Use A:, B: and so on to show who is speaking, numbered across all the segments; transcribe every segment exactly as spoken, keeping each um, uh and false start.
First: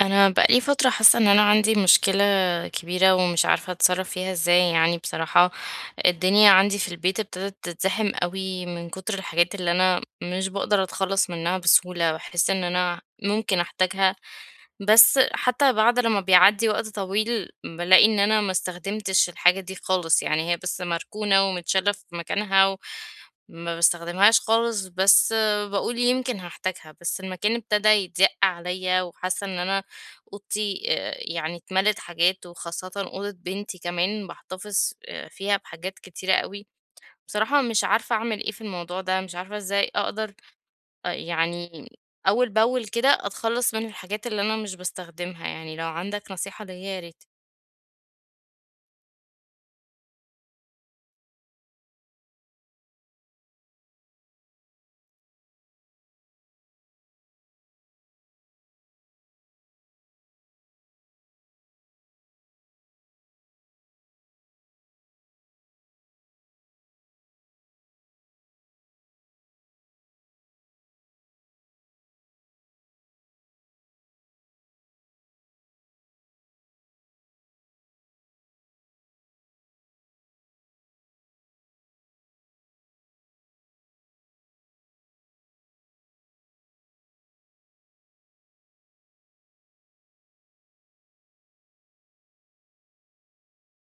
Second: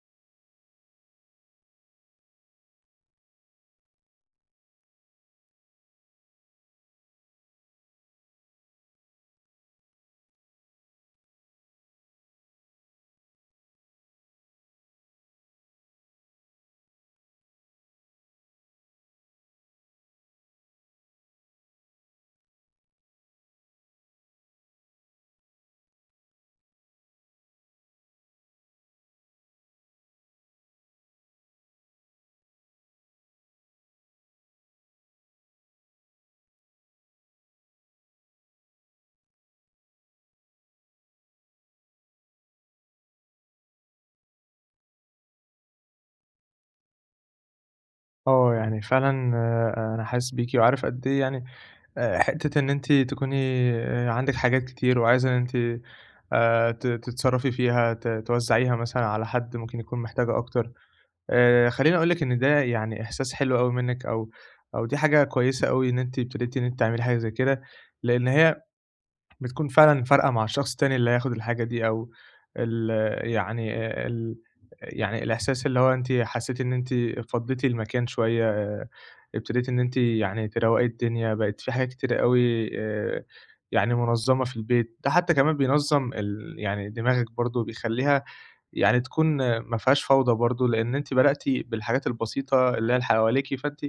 A: انا بقالي فتره حاسه ان انا عندي مشكله كبيره ومش عارفه اتصرف فيها ازاي، يعني بصراحه الدنيا عندي في البيت ابتدت تتزحم قوي من كتر الحاجات اللي انا مش بقدر اتخلص منها بسهوله، بحس ان انا ممكن احتاجها. بس حتى بعد لما بيعدي وقت طويل بلاقي ان انا ما استخدمتش الحاجه دي خالص، يعني هي بس مركونه ومتشاله في مكانها و... ما بستخدمهاش خالص، بس بقول يمكن هحتاجها. بس المكان ابتدى يضيق عليا وحاسه ان انا أوضتي آآ يعني اتملت حاجات، وخاصةً أوضة بنتي كمان باحتفظ آآ فيها بحاجات كتيرة أوي. بصراحة مش عارفة أعمل إيه في الموضوع ده، مش عارفة إزاي أقدر آآ يعني أول بأول كده أتخلّص من الحاجات اللي أنا مش باستخدمها. يعني لو عندك نصيحة ليّا يا ريت.
B: آه، يعني فعلًا آآ أنا حاسس بيكِ وعارف قد إيه. يعني آآ حتّة إن أنتِ تكوني آآ عندِك حاجات كتير، وعايزة إن أنتِ آآ ت تتصرّفي فيها، ت توزّعيها مثلًا على حد ممكن يكون محتاجها أكتر. آآ خلّيني أقول لِك إن ده يعني إحساس حلو أوي منِّك، أو أو دي حاجة كويسة أوي إن أنتِ ابتديتِ إن أنتِ تعملي حاجة زي كده، لإن هي بتكون فعلًا فارقة مع الشخص التاني اللي هياخد الحاجة دي. أو ال يعني آآ ال يعني الإحساس اللي هو أنتِ حسّيتِ إن أنتِ فضّيتِ المكان شوية، ابتديتِ إن أنتِ يعني تروّقي الدنيا، بقت في حاجات كتيرة أوي آآ يعني منظّمة في البيت. ده حتّى كمان بينظّم ال يعني دماغِك برضه، بيخلّيها يعني تكون، آه، ما فيهاش فوضى برضه، لإن أنتِ بدأتِ بالحاجات البسيطة اللي هي اللي حواليكِ. فأنتِ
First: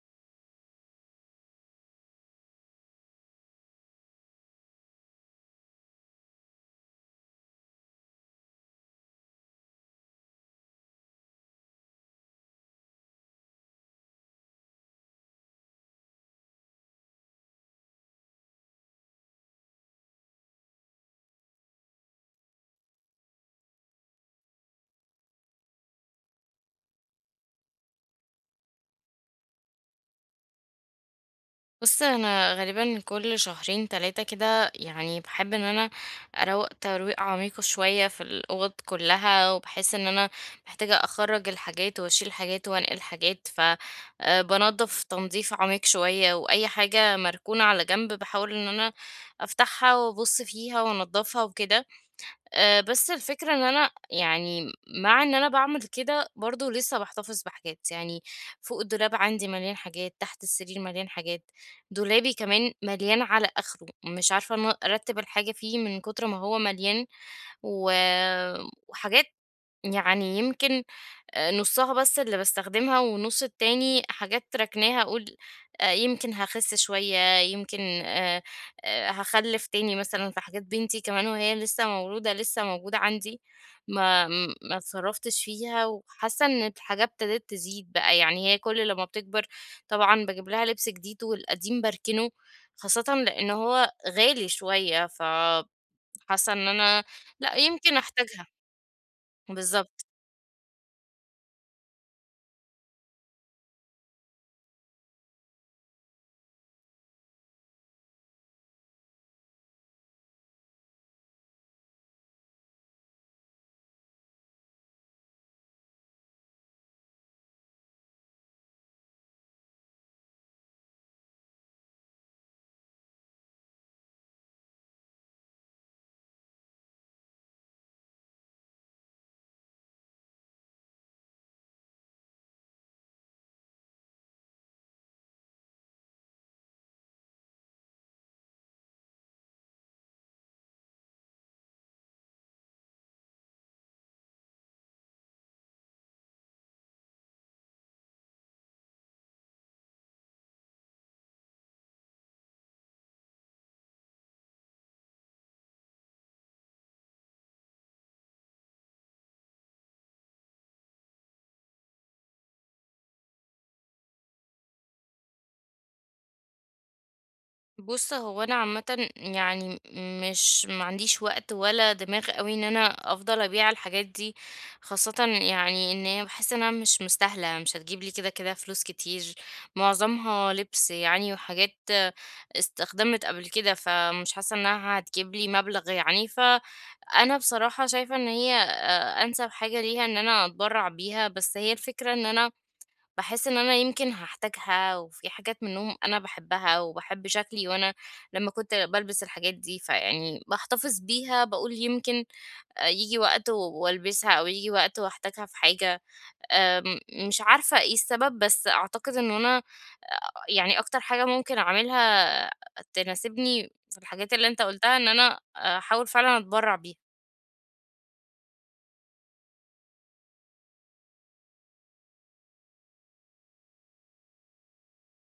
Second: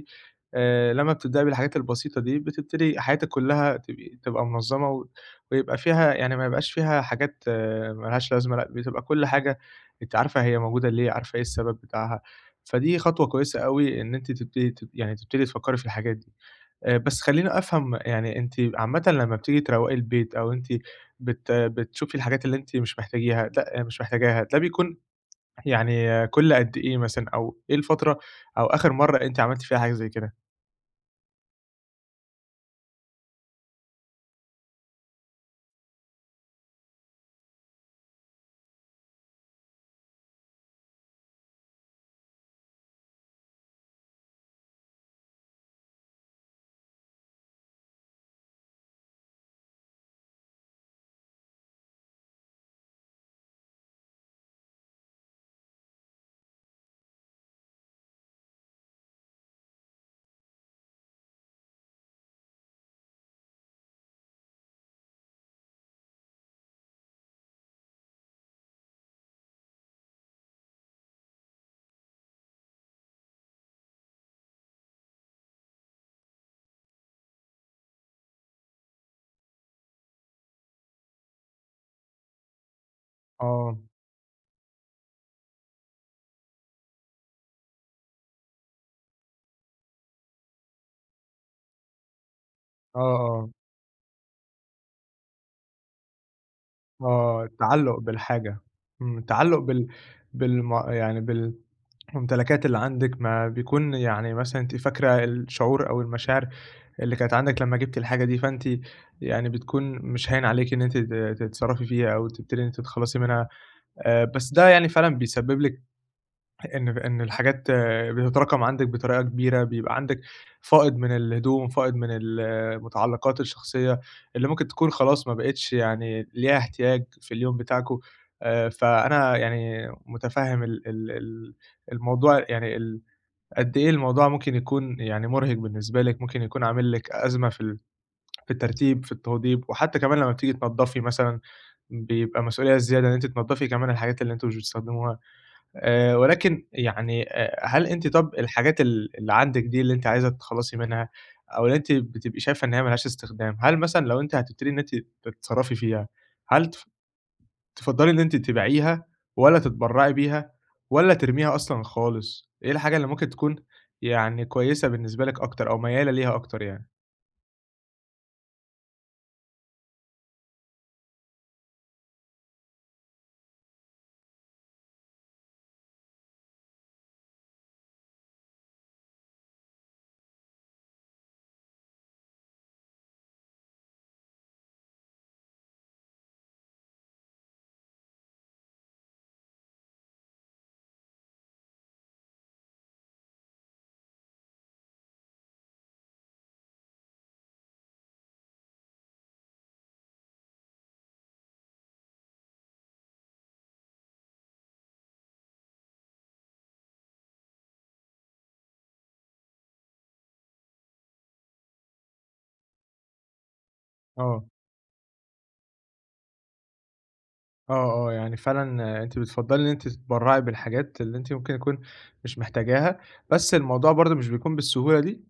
B: آآ لمّا بتبدئي بالحاجات البسيطة دي، بتبتدي حياتِك كلّها تبقي تبقى منظّمة، و ويبقى فيها، يعني ما يبقاش فيها حاجات ما لهاش لازمة، لأ، بتبقى كل حاجة أنتِ عارفة هي موجودة ليه، عارفة إيه السبب بتاعها. فدي خطوة كويسة أوي إن أنتِ تبتدي تب يعني تبتدي تفكّري في الحاجات دي. آآ بس خلّيني أفهم. يعني أنتِ عامةً لمّا بتيجي تروّقي البيت، أو أنتِ بت بتشوفي الحاجات اللي أنتِ مش محتاجيها، لأ مش محتاجاها، ده بيكون يعني، آه، كل قد إيه مثلًا؟ أو إيه الفترة، أو آخر مرّة أنتِ عملتِ فيها حاجة زي كده؟
A: بُص، أنا غالبًا كل شهرين تلاتة كده يعني باحب إن أنا أروّق ترويقة عميقة شوية في الأوض كلها، وباحس إن أنا محتاجة أخرّج الحاجات وأشيل حاجات وأنقل حاجات. ف آآ بانضّف تنضيف عميق شوية، وأي حاجة مركونة على جنب باحاول إن أنا أفتحها وأبُص فيها وأنضّفها وكده. آآ، بس الفكرة إن أنا يعني مع إن أنا باعمل كده برضه لسه باحتفظ بحاجات. يعني فوق الدولاب عندي مليان حاجات، تحت السرير مليان حاجات، دولابي كمان مليان على آخره، مش عارفة إن أنا أرتّب الحاجة فيه من كتر ما هو مليان. و وحاجات يعني يمكن آآ نُصّها بس اللي باستخدمها، والنُص التاني حاجات ركناها. أقول آآ يمكن هاخِس شوية، يمكن آآ آآ هاخلِّف تاني مثلًا. فحاجات بنتي كمان وهي لسه مولودة لسه موجودة عندي،
B: آه.
A: ما م ما اتصرّفتش فيها، وحاسة إن الحاجة ابتدت تزيد بقى. يعني هي كل لمّا بتكبر طبعًا باجيب لها لِبْس جديد والقديم باركنه،
B: آه،
A: خاصةً لإن
B: آه،
A: هو غالي شوية. فحاسة إن أنا
B: آه،
A: لأ، يمكن
B: التعلُّق
A: أحتاجها.
B: بالحاجة. إمم، التعلُّق بال
A: بالضبط.
B: بالم يعني بالممتلكات اللي عندِك. ما بيكون يعني مثلًا أنتِ فاكرة الشعور أو المشاعر اللي كانت عندِك لمّا جبتِ الحاجة دي، فأنتِ يعني بتكون مش هاين عليكِ إن أنتِ ت تتصرّفي فيها أو تبتدي إن أنتِ تتخلّصي منها. آآ، بس ده يعني فعلًا بيسبب لِك إن إن الحاجات، آه، بتتراكم عندِك بطريقة كبيرة، بيبقى عندِك فائض من الهدوم، فائض من المتعلقات الشخصية اللي ممكن تكون خلاص ما بقتش يعني ليها احتياج في اليوم بتاعكم. آآ، فأنا يعني متفهم ال ال ال الموضوع. يعني ال قد إيه الموضوع ممكن يكون يعني مُرهق بالنسبة لِك، ممكن يكون عامل لِك أزمة في ال في الترتيب، في التوضيب، وحتى كمان لمّا بتيجي تنضّفي مثلًا بيبقى مسؤولية زيادة إن أنتِ تنضّفي كمان الحاجات اللي أنتم مش بتستخدموها. آآ ولكن يعني، آآ هل أنتِ، طَب الحاجات ال اللي عندِك دي اللي أنتِ عايزة تتخلّصي منها، أو اللي أنتِ بتبقي شايفة إن هي ما لهاش استخدام، هل مثلًا لو أنتِ هتبتدي إن أنتِ تتصرّفي فيها، هل تف تفضّلي إن أنتِ تبيعيها، والّا تتبرّعي بيها، والّا ترميها أصلًا خالص؟ إيه الحاجة اللي ممكن تكون يعني كويسة بالنسبة لِك أكتر، أو ميّالة ليها أكتر يعني؟
A: بُص، هو أنا عامةً يعني مش، ما عنديش وقت ولا دماغ أوي إن أنا أفضل أبيع الحاجات دي، خاصةً يعني إن هي باحس إنها مش مستاهلة، مش هتجيب لي كده، كده فلوس كتير. معظمها لبس يعني وحاجات استخدمت قبل كده، فمش حاسة إنها هتجيب لي مبلغ يعني. فأنا بصراحة شايفة إن هي أ أنسب حاجة ليها إن أنا أتبرّع بيها. بس هي الفكرة إن أنا باحس إن أنا يمكن هاحتاجها، وفي حاجات منهم أنا باحبها وباحب شكلي وأنا لمّا كنت بالبس الحاجات دي، فيعني باحتفظ بيها باقول يمكن آآ ييجي وقت و- والبسها، أو ييجي وقت واحتاجها في حاجة. آمم مش عارفة إيه السبب، بس أعتقد إنه أنا يعني أكتر حاجة ممكن أعملها تناسبني في الحاجات
B: آه،
A: اللي أنت قُلتها إن أنا أحاول فعلًا أتبرّع بيها.
B: آه، آه، يعني فعلًا آه، أنتِ بتفضّلي إن أنتِ تتبرّعي بالحاجات اللي أنتِ ممكن يكون مش محتاجاها. بس الموضوع برضه مش بيكون بالسهولة دي؟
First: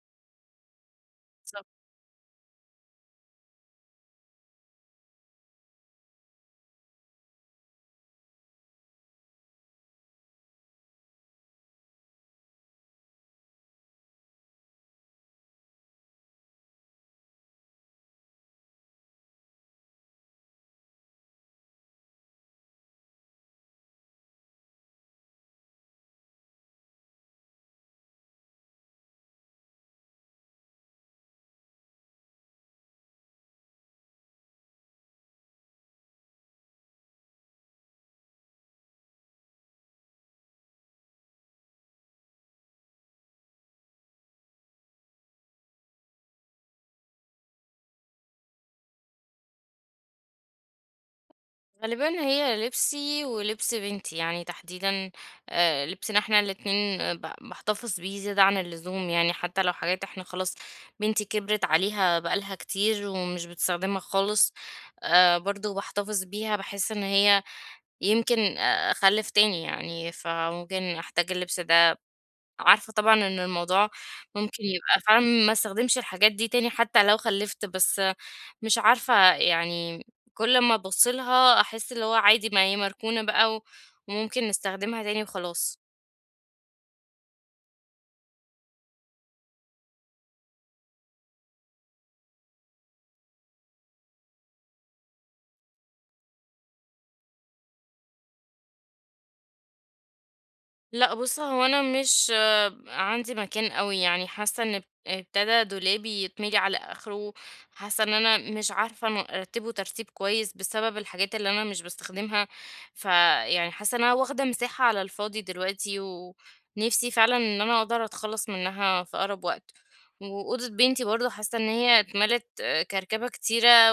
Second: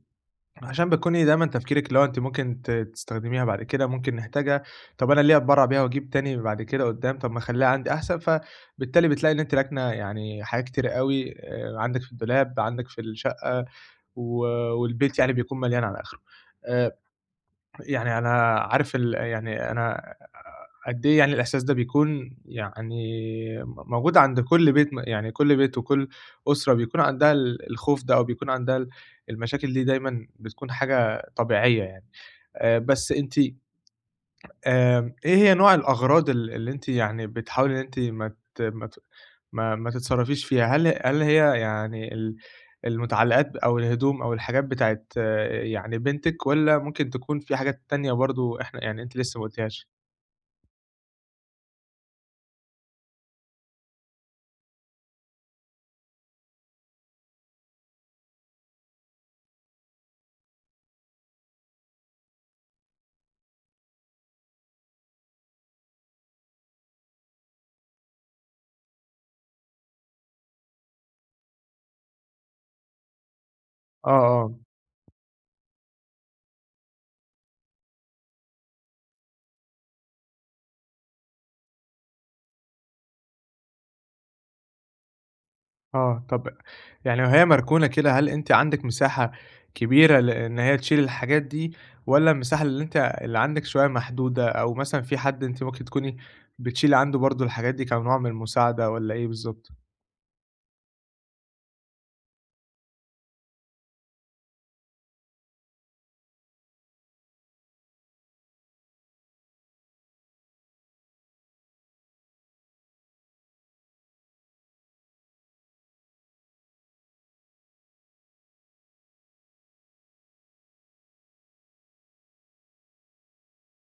B: عشان بتكوني دايمًا تفكيرِك اللي هو أنتِ ممكن ت تستخدميها بعد كده، ممكن نحتاجها، طب أنا ليه أتبرّع بيها وأجيب تاني بعد كده قدّام، طب ما أخلّيها عندي أحسن. فبالتالي بتلاقي إن أنتِ راكنة يعني حاجات كتيرة أوي، آآ، عندِك في الدولاب، عندِك في الشقة، و والبيت يعني بيكون مليان على آخره. آآ يعني أنا عارف ال يعني أنا قد إيه يعني الإحساس ده بيكون يعني م موجود عند كل بيت، م يعني كل بيت وكل أسرة بيكون عندها ال الخوف ده، أو بيكون عندها ال المشاكل دي. دايمًا بتكون حاجة طبيعية يعني. آآ بس أنتِ، آمم، إيه هي نوع الأغراض ال اللي أنتِ يعني بتحاولي إن أنتِ ما ت ما ت ما ما تتصرّفيش فيها؟ هل هل هي يعني ال المُتعلّقات أو الهدوم أو الحاجات بتاعة يعني بنتِك، والّا ممكن تكون في حاجات تانية برضه إحنا، يعني أنتِ لسه ما قُلتيهاش؟
A: غالبًا هي لبسي ولبس بنتي، يعني تحديدًا آآ لبسنا إحنا الاتنين. آه، ب باحتفظ بيه زيادة عن اللزوم، يعني حتى لو حاجات إحنا خلاص بنتي كبرت عليها بقى لها كتير ومش بتستخدمها خالص، آآ برضه باحتفظ بيها. باحس إن هي يمكن آه، أخلِّف تاني يعني، فممكن أحتاج اللبس ده. عارفة طبعًا إن الموضوع
B: آه، آه.
A: ممكن يبقى فعلًا ما استخدمش الحاجات دي تاني حتى لو خلّفت، بس مش عارفة يعني كل ما أبُص لها أحس اللي هو عادي ما هي مركونة بقى، و وممكن نستخدمها تاني وخلاص.
B: آه، طب يعني وهي مركونة كده، هل أنتِ عندِك مساحة كبيرة لإن هي تشيل الحاجات دي، والّا المساحة اللي أنتِ، اللي عندِك شوية محدودة، أو مثلًا في حد أنتِ ممكن تكوني بتشيلي عنده برضه الحاجات دي كنوع من المساعدة، والّا إيه بالضبط؟
A: لأ بُص، هو أنا مش آه، عندي مكان أوي، يعني حاسة إن اب ابتدى دولابي يتملي على آخره. حاسة إن أنا مش عارفة إن أرتبه ترتيب كويس بسبب الحاجات اللي أنا مش باستخدمها، فيعني حاسة إن أنا واخدة مساحة على الفاضي دلوقتي، ونفسي فعلًا إن أنا أقدر أتخلص منها في أقرب وقت. وأوضة بنتي برضه حاسة إن هي اتملت آه، كركبة كتيرة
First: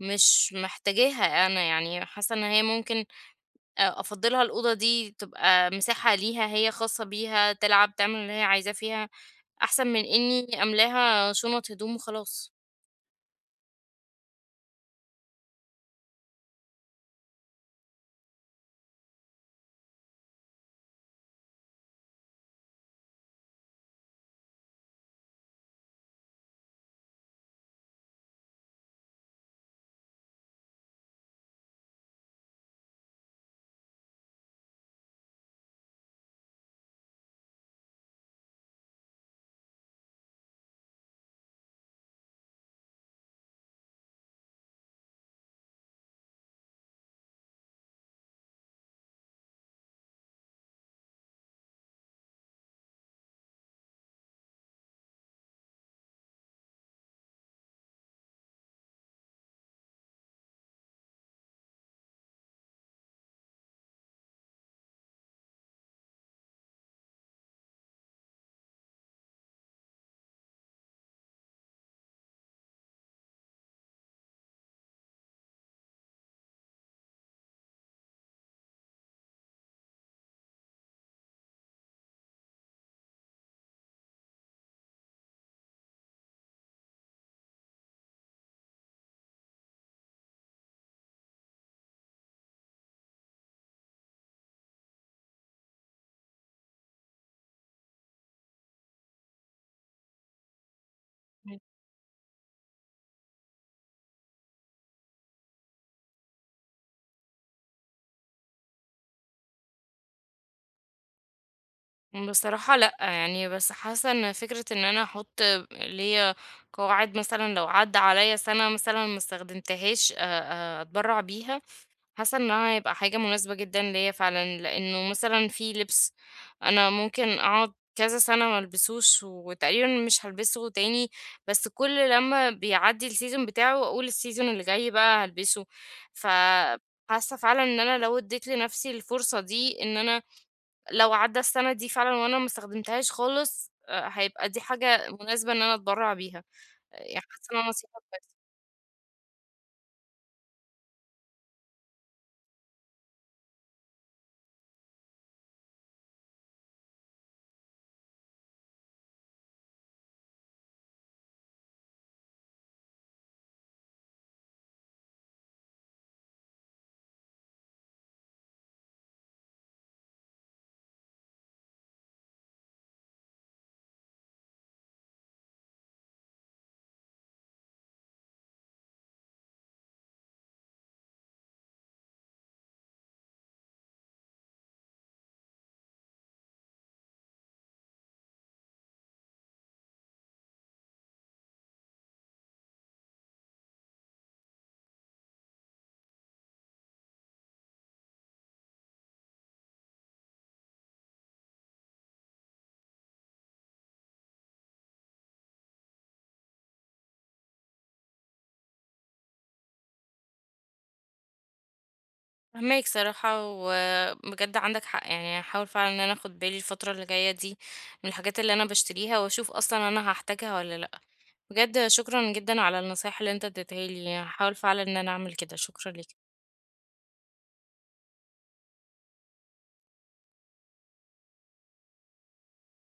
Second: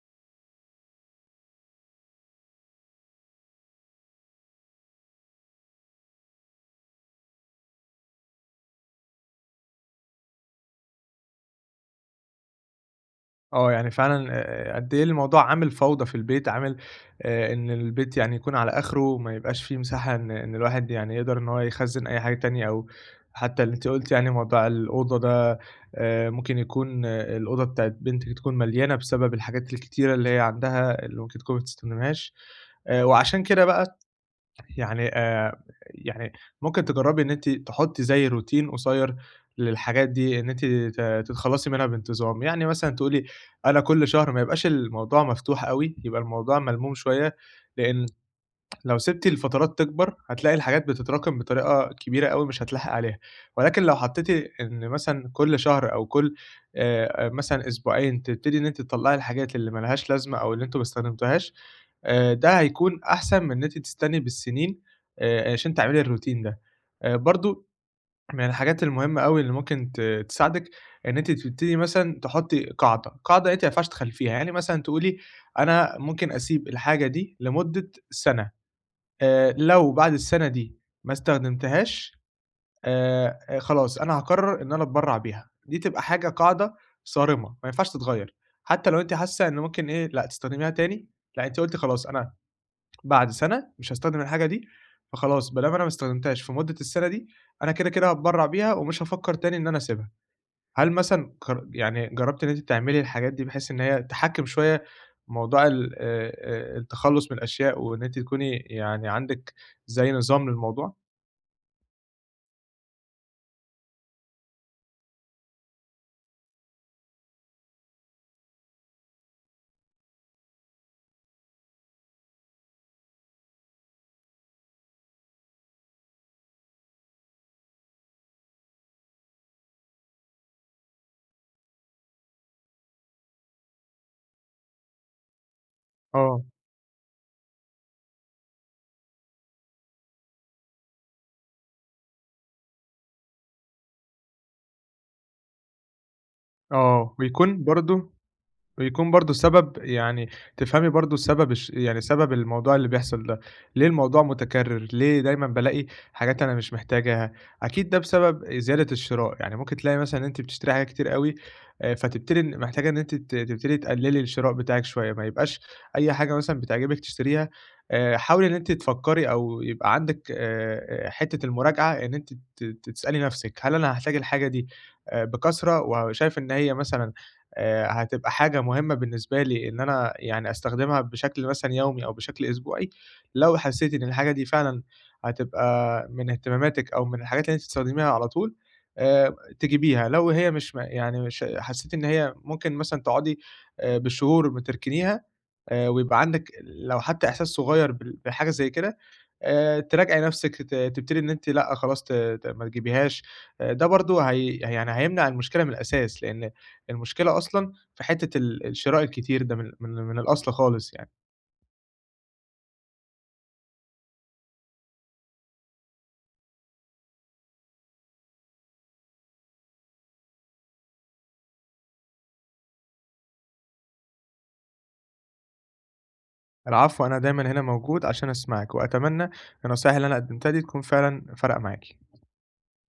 A: ومش محتاجاها أنا. يعني حاسة إن هي ممكن آآ أفضّلها الأوضة دي تبقى مساحة ليها هي خاصة بيها، تلعب، تعمل اللي هي عايزاه فيها، أحسن من إنّي أملاها شُنط هدوم وخلاص.
B: آه، يعني فعلًا آآ قد إيه الموضوع عامل فوضى في البيت، عامل آآ إن البيت يعني يكون على آخره وما يبقاش فيه مساحة إن إن الواحد يعني يقدر إن هو يخزّن أي حاجة تانية. أو حتى اللي أنتِ قُلتِ يعني موضوع الأوضة ده، آآ ممكن يكون آه، الأوضة بتاعة بنتِك تكون مليانة بسبب الحاجات الكتيرة اللي هي عندها، اللي ممكن تكون ما بتستخدمهاش. آآ وعشان كده بقى يعني، آآ، يعني ممكن تجرّبي إن أنتِ تحُطّي زي روتين قصيّر للحاجات دي، إن أنتِ ت تتخلّصي منها بانتظام، يعني مثلًا تقولي أنا كل شهر ما يبقاش الموضوع مفتوح أوي، يبقى الموضوع ملموم شوية. لإن لو سِبتِ الفترات تكبر، هتلاقي الحاجات بتتراكم بطريقة كبيرة أوي، مش هتلاحقي عليها. ولكن لو حطّيتِ إن مثلًا كل شهر أو كل، آآ، مثلًا أسبوعين تبتدي إن أنتِ تطلّعي الحاجات اللي ما لهاش لازمة أو اللي أنتم ما استخدمتوهاش، آآ ده هيكون أحسن من إن أنتِ تستني بالسنين آآ عشان تعملي الروتين ده. آآ برضه من الحاجات المهمة أوي اللي ممكن ت تساعدِك إن أنتِ تبتدي مثلًا تحطّي قاعدة. قاعدة أنتِ ما ينفعش تخلّفيها، يعني مثلًا تقولي أنا ممكن أسيب الحاجة دي لمدة سَنة، آآ لو بعد السَنة دي ما استخدمتهاش، آآ خلاص أنا هاقرر إن أنا أتبرّع بيها، دي تبقى حاجة، قاعدة صارمة ما ينفعش تتغيّر. حتى لو أنتِ حاسة إن ممكن، إيه، لأ تستخدميها تاني، لأ، أنتِ قُلتِ خلاص أنا بعد سنة مش هاستخدم الحاجة دي، فخلاص ما دام أنا ما استخدمتهاش في مدة السنة دي، أنا كده، كده هاتبرّع بيها ومش هافكّر تاني إن أنا أسيبها. هل مثلًا قر يعني جرّبتِ إن أنتِ تعملي الحاجات دي بحيث إن هي تحكّم شوية موضوع ال آآ آآ التخلُّص من الأشياء، وإن أنتِ تكوني يعني عندِك زي نظام للموضوع؟
A: بصراحة لأ، يعني بس حاسة إن فكرة إن أنا أحُط ليّا قواعد، مثلًا لو عدّى عليّا سَنة مثلًا ما استخدمتهاش آآ أتبرّع بيها، حاسة إن أنا هيبقى حاجة مناسبة جدًا ليّا فعلًا. لإنه مثلًا في لبس أنا ممكن أقعد كذا سنة ما ألبسوش، وتقريبًا مش هالبسه تاني، بس كل لمّا بيعدّي السيزون بتاعه أقول السيزون اللي جاي بقى هالبسه.
B: آه،
A: فحاسة فعلًا إن أنا لو اديت لنفسي الفرصة دي إن أنا لو عدّى السنة دي فعلًا وأنا ما استخدمتهاش خالص، آآ هيبقى دي حاجة مناسبة إن أنا أتبرّع بيها.
B: آه،
A: يعني حاسة
B: ويكون
A: إنها نصيحة
B: برضه
A: كويسة.
B: ويكون برضه السبب، يعني تفهمي برضه السبب الش يعني سبب الموضوع اللي بيحصل ده، ليه الموضوع متكرر، ليه دايمًا بالاقي حاجات أنا مش محتاجاها. أكيد ده بسبب زيادة الشراء، يعني ممكن تلاقي مثلًا إن أنتِ بتشتري حاجات كتير أوي. آآ، فتبتدي إن محتاجة إن أنتِ ت تبتدي تقللي الشراء بتاعِك شوية، ما يبقاش أي حاجة مثلًا بتعجبِك تشتريها. آآ، حاولي إن أنتِ تفكّري أو يبقى عندِك، آآ، حتة المراجعة إن أنتِ ت تسألي نفسِك هل أنا هاحتاج الحاجة دي آآ، بكثرة، وشايف إن هي مثلًا آآ هتبقى حاجة مهمة بالنسبة لي إن أنا يعني أستخدمها بشكل مثلًا يومي أو بشكل أسبوعي. لو حسّيتِ إن الحاجة دي فعلًا هتبقى من اهتماماتِك أو من الحاجات اللي أنتِ بتستخدميها على طول، آآ تجيبيها. لو هي مش م يعني مش حسّيتِ إن هي ممكن مثلًا تقعدي آآ بالشهور ما تركنيها، آآ ويبقى عندِك لو حتى إحساس صغير بال بحاجة زي كده، آآ تراجعي نَفْسِك، ت تبتدي إن أنتِ لأ خلاص ت ت ما تجيبيهاش. آآ ده برضه هي يعني هيمنع المشكلة من الأساس، لإن المشكلة أصلًا في حتّة ال الشراء الكتير ده من من من الأصل خالص يعني.
A: فهماك صراحة، وبجد عندك حق. يعني هحاول فعلا ان انا اخد بالي الفترة اللي جاية دي من الحاجات اللي انا بشتريها، واشوف اصلا انا هحتاجها ولا لا. بجد شكرا جدا على النصايح اللي انت اديتها لي، هحاول فعلا ان انا اعمل كده. شكرا ليك.
B: العفو. أنا دايمًا هنا موجود عشان أسمعِك، وأتمنى النصايح اللي أنا قدّمتها دي تكون فعلًا فارقة معاكِ.